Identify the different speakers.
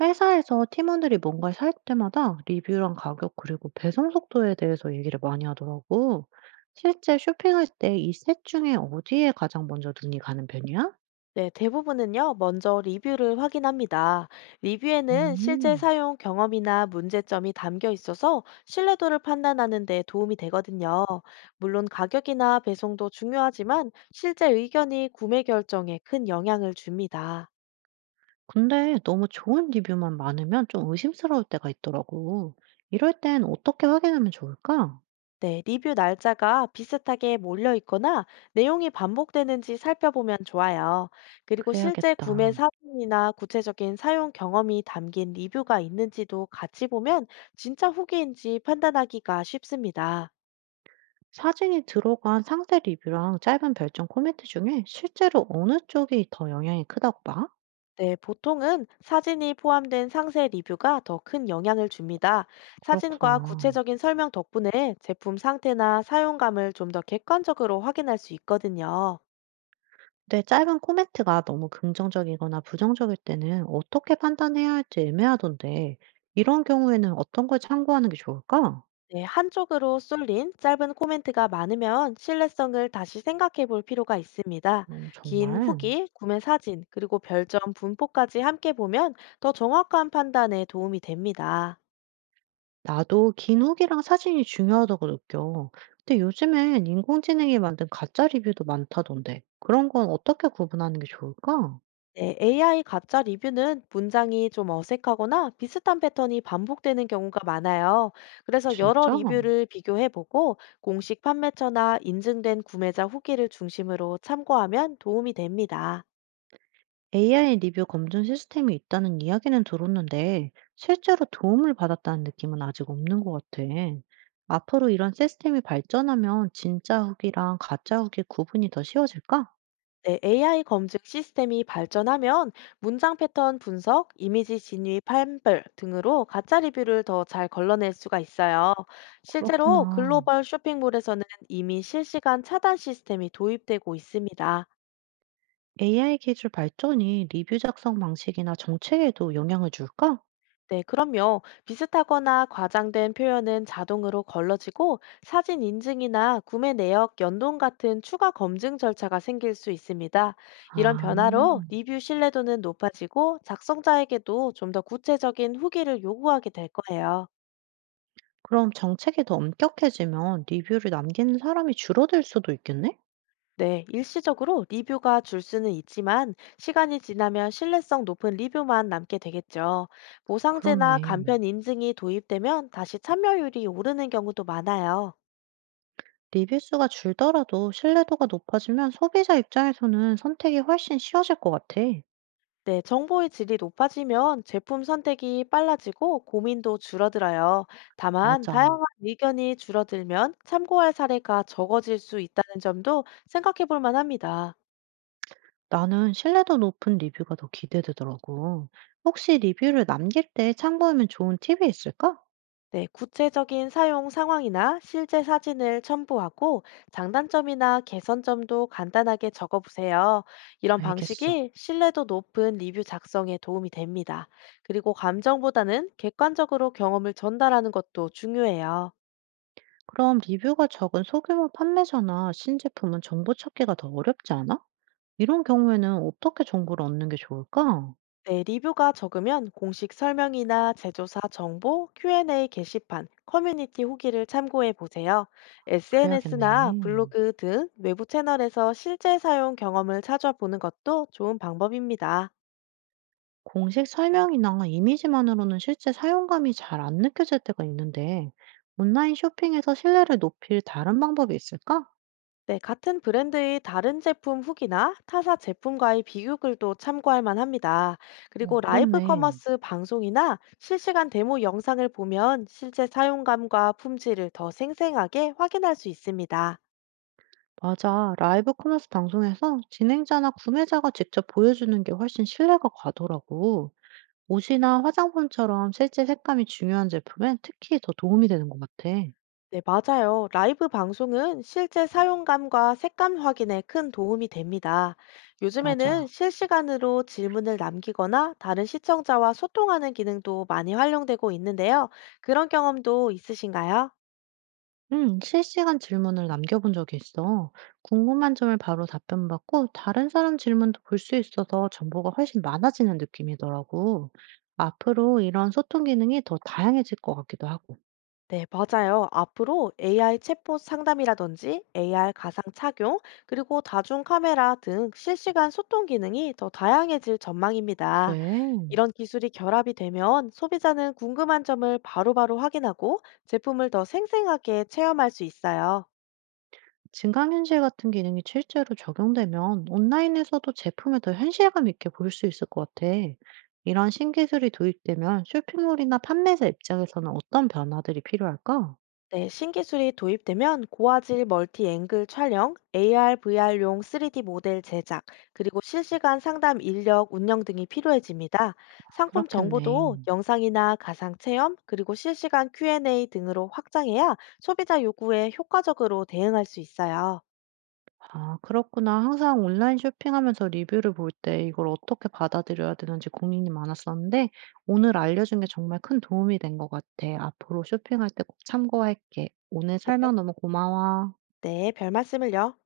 Speaker 1: 회사에서 팀원들이 뭔가를 살 때마다 리뷰랑 가격 그리고 배송 속도에 대해서 얘기를 많이 하더라고. 실제 쇼핑할 때 이 셋 중에 어디에 가장 먼저 눈이 가는 편이야?
Speaker 2: 네, 대부분은요, 먼저 리뷰를 확인합니다. 리뷰에는 실제
Speaker 1: 음,
Speaker 2: 사용 경험이나 문제점이 담겨 있어서 신뢰도를 판단하는 데 도움이 되거든요. 물론 가격이나 배송도 중요하지만 실제 의견이 구매 결정에 큰 영향을 줍니다.
Speaker 1: 근데 너무 좋은 리뷰만 많으면 좀 의심스러울 때가 있더라고. 이럴 땐 어떻게 확인하면 좋을까?
Speaker 2: 네, 리뷰 날짜가 비슷하게 몰려 있거나 내용이 반복되는지 살펴보면 좋아요. 그리고 실제 구매
Speaker 1: 그래야겠다.
Speaker 2: 사진이나 구체적인 사용 경험이 담긴 리뷰가 있는지도 같이 보면 진짜 후기인지 판단하기가 쉽습니다.
Speaker 1: 사진이 들어간 상세 리뷰랑 짧은 별점 코멘트 중에 실제로 어느 쪽이 더 영향이 크다고 봐?
Speaker 2: 네, 보통은 사진이 포함된 상세 리뷰가 더 큰 영향을 줍니다. 사진과
Speaker 1: 그렇구나.
Speaker 2: 구체적인 설명 덕분에 제품 상태나 사용감을 좀 더 객관적으로 확인할 수 있거든요.
Speaker 1: 근데 짧은 코멘트가 너무 긍정적이거나 부정적일 때는 어떻게 판단해야 할지 애매하던데, 이런 경우에는 어떤 걸 참고하는 게 좋을까?
Speaker 2: 네, 한쪽으로 쏠린 짧은 코멘트가 많으면 신뢰성을 다시 생각해 볼 필요가 있습니다. 긴
Speaker 1: 정말.
Speaker 2: 후기, 구매 사진, 그리고 별점 분포까지 함께 보면 더 정확한 판단에 도움이 됩니다.
Speaker 1: 나도 긴 후기랑 사진이 중요하다고 느껴. 근데 요즘엔 인공지능이 만든 가짜 리뷰도 많다던데, 그런 건 어떻게 구분하는 게 좋을까?
Speaker 2: 네, AI 가짜 리뷰는 문장이 좀 어색하거나 비슷한 패턴이 반복되는 경우가 많아요. 그래서 여러
Speaker 1: 진짜?
Speaker 2: 리뷰를 비교해 보고 공식 판매처나 인증된 구매자 후기를 중심으로 참고하면 도움이 됩니다.
Speaker 1: AI 리뷰 검증 시스템이 있다는 이야기는 들었는데, 실제로 도움을 받았다는 느낌은 아직 없는 것 같아. 앞으로 이런 시스템이 발전하면 진짜 후기랑 가짜 후기 구분이 더 쉬워질까?
Speaker 2: 네, AI 검증 시스템이 발전하면 문장 패턴 분석, 이미지 진위 판별 등으로 가짜 리뷰를 더 잘 걸러낼 수가 있어요. 실제로
Speaker 1: 그렇구나.
Speaker 2: 글로벌 쇼핑몰에서는 이미 실시간 차단 시스템이 도입되고 있습니다.
Speaker 1: AI 기술 발전이 리뷰 작성 방식이나 정책에도 영향을 줄까?
Speaker 2: 네, 그럼요. 비슷하거나 과장된 표현은 자동으로 걸러지고 사진 인증이나 구매 내역 연동 같은 추가 검증 절차가 생길 수 있습니다. 이런
Speaker 1: 아,
Speaker 2: 변화로 리뷰 신뢰도는 높아지고 작성자에게도 좀 더 구체적인 후기를 요구하게 될 거예요.
Speaker 1: 그럼 정책이 더 엄격해지면 리뷰를 남기는 사람이 줄어들 수도 있겠네?
Speaker 2: 네, 일시적으로 리뷰가 줄 수는 있지만 시간이 지나면 신뢰성 높은 리뷰만 남게 되겠죠. 보상제나
Speaker 1: 그렇네.
Speaker 2: 간편 인증이 도입되면 다시 참여율이 오르는 경우도 많아요.
Speaker 1: 리뷰 수가 줄더라도 신뢰도가 높아지면 소비자 입장에서는 선택이 훨씬 쉬워질 것 같아.
Speaker 2: 네, 정보의 질이 높아지면 제품 선택이 빨라지고 고민도 줄어들어요. 다만,
Speaker 1: 맞아.
Speaker 2: 다양한 의견이 줄어들면 참고할 사례가 적어질 수 있다는 점도 생각해 볼 만합니다.
Speaker 1: 나는 신뢰도 높은 리뷰가 더 기대되더라고. 혹시 리뷰를 남길 때 참고하면 좋은 팁이 있을까?
Speaker 2: 네, 구체적인 사용 상황이나 실제 사진을 첨부하고 장단점이나 개선점도 간단하게 적어 보세요. 이런
Speaker 1: 알겠어.
Speaker 2: 방식이 신뢰도 높은 리뷰 작성에 도움이 됩니다. 그리고 감정보다는 객관적으로 경험을 전달하는 것도 중요해요.
Speaker 1: 그럼 리뷰가 적은 소규모 판매자나 신제품은 정보 찾기가 더 어렵지 않아? 이런 경우에는 어떻게 정보를 얻는 게 좋을까?
Speaker 2: 네, 리뷰가 적으면 공식 설명이나 제조사 정보, Q&A 게시판, 커뮤니티 후기를 참고해 보세요. SNS나
Speaker 1: 그래야겠네.
Speaker 2: 블로그 등 외부 채널에서 실제 사용 경험을 찾아보는 것도 좋은 방법입니다.
Speaker 1: 공식 설명이나 이미지만으로는 실제 사용감이 잘 안 느껴질 때가 있는데, 온라인 쇼핑에서 신뢰를 높일 다른 방법이 있을까?
Speaker 2: 네, 같은 브랜드의 다른 제품 후기나 타사 제품과의 비교글도 참고할 만합니다.
Speaker 1: 어,
Speaker 2: 그리고 라이브
Speaker 1: 그렇네.
Speaker 2: 커머스 방송이나 실시간 데모 영상을 보면 실제 사용감과 품질을 더 생생하게 확인할 수 있습니다.
Speaker 1: 맞아. 라이브 커머스 방송에서 진행자나 구매자가 직접 보여주는 게 훨씬 신뢰가 가더라고. 옷이나 화장품처럼 실제 색감이 중요한 제품엔 특히 더 도움이 되는 것 같아.
Speaker 2: 네, 맞아요. 라이브 방송은 실제 사용감과 색감 확인에 큰 도움이 됩니다. 요즘에는
Speaker 1: 맞아.
Speaker 2: 실시간으로 질문을 남기거나 다른 시청자와 소통하는 기능도 많이 활용되고 있는데요. 그런 경험도 있으신가요?
Speaker 1: 실시간 질문을 남겨본 적이 있어. 궁금한 점을 바로 답변받고 다른 사람 질문도 볼 수 있어서 정보가 훨씬 많아지는 느낌이더라고. 앞으로 이런 소통 기능이 더 다양해질 것 같기도 하고.
Speaker 2: 네, 맞아요. 앞으로 AI 챗봇 상담이라든지 AR 가상 착용, 그리고 다중 카메라 등 실시간 소통 기능이 더 다양해질 전망입니다.
Speaker 1: 그래.
Speaker 2: 이런 기술이 결합이 되면 소비자는 궁금한 점을 바로바로 확인하고 제품을 더 생생하게 체험할 수 있어요.
Speaker 1: 증강현실 같은 기능이 실제로 적용되면 온라인에서도 제품을 더 현실감 있게 볼 수 있을 것 같아. 이런 신기술이 도입되면 쇼핑몰이나 판매자 입장에서는 어떤 변화들이 필요할까?
Speaker 2: 네, 신기술이 도입되면 고화질 멀티 앵글 촬영, AR, VR용 3D 모델 제작, 그리고 실시간 상담 인력 운영 등이 필요해집니다. 상품 정보도
Speaker 1: 그렇겠네.
Speaker 2: 영상이나 가상 체험, 그리고 실시간 Q&A 등으로 확장해야 소비자 요구에 효과적으로 대응할 수 있어요.
Speaker 1: 아 그렇구나. 항상 온라인 쇼핑하면서 리뷰를 볼 때 이걸 어떻게 받아들여야 되는지 고민이 많았었는데 오늘 알려준 게 정말 큰 도움이 된 것 같아. 앞으로 쇼핑할 때 꼭 참고할게. 오늘
Speaker 2: 네,
Speaker 1: 설명 너무 고마워.
Speaker 2: 네, 별 말씀을요.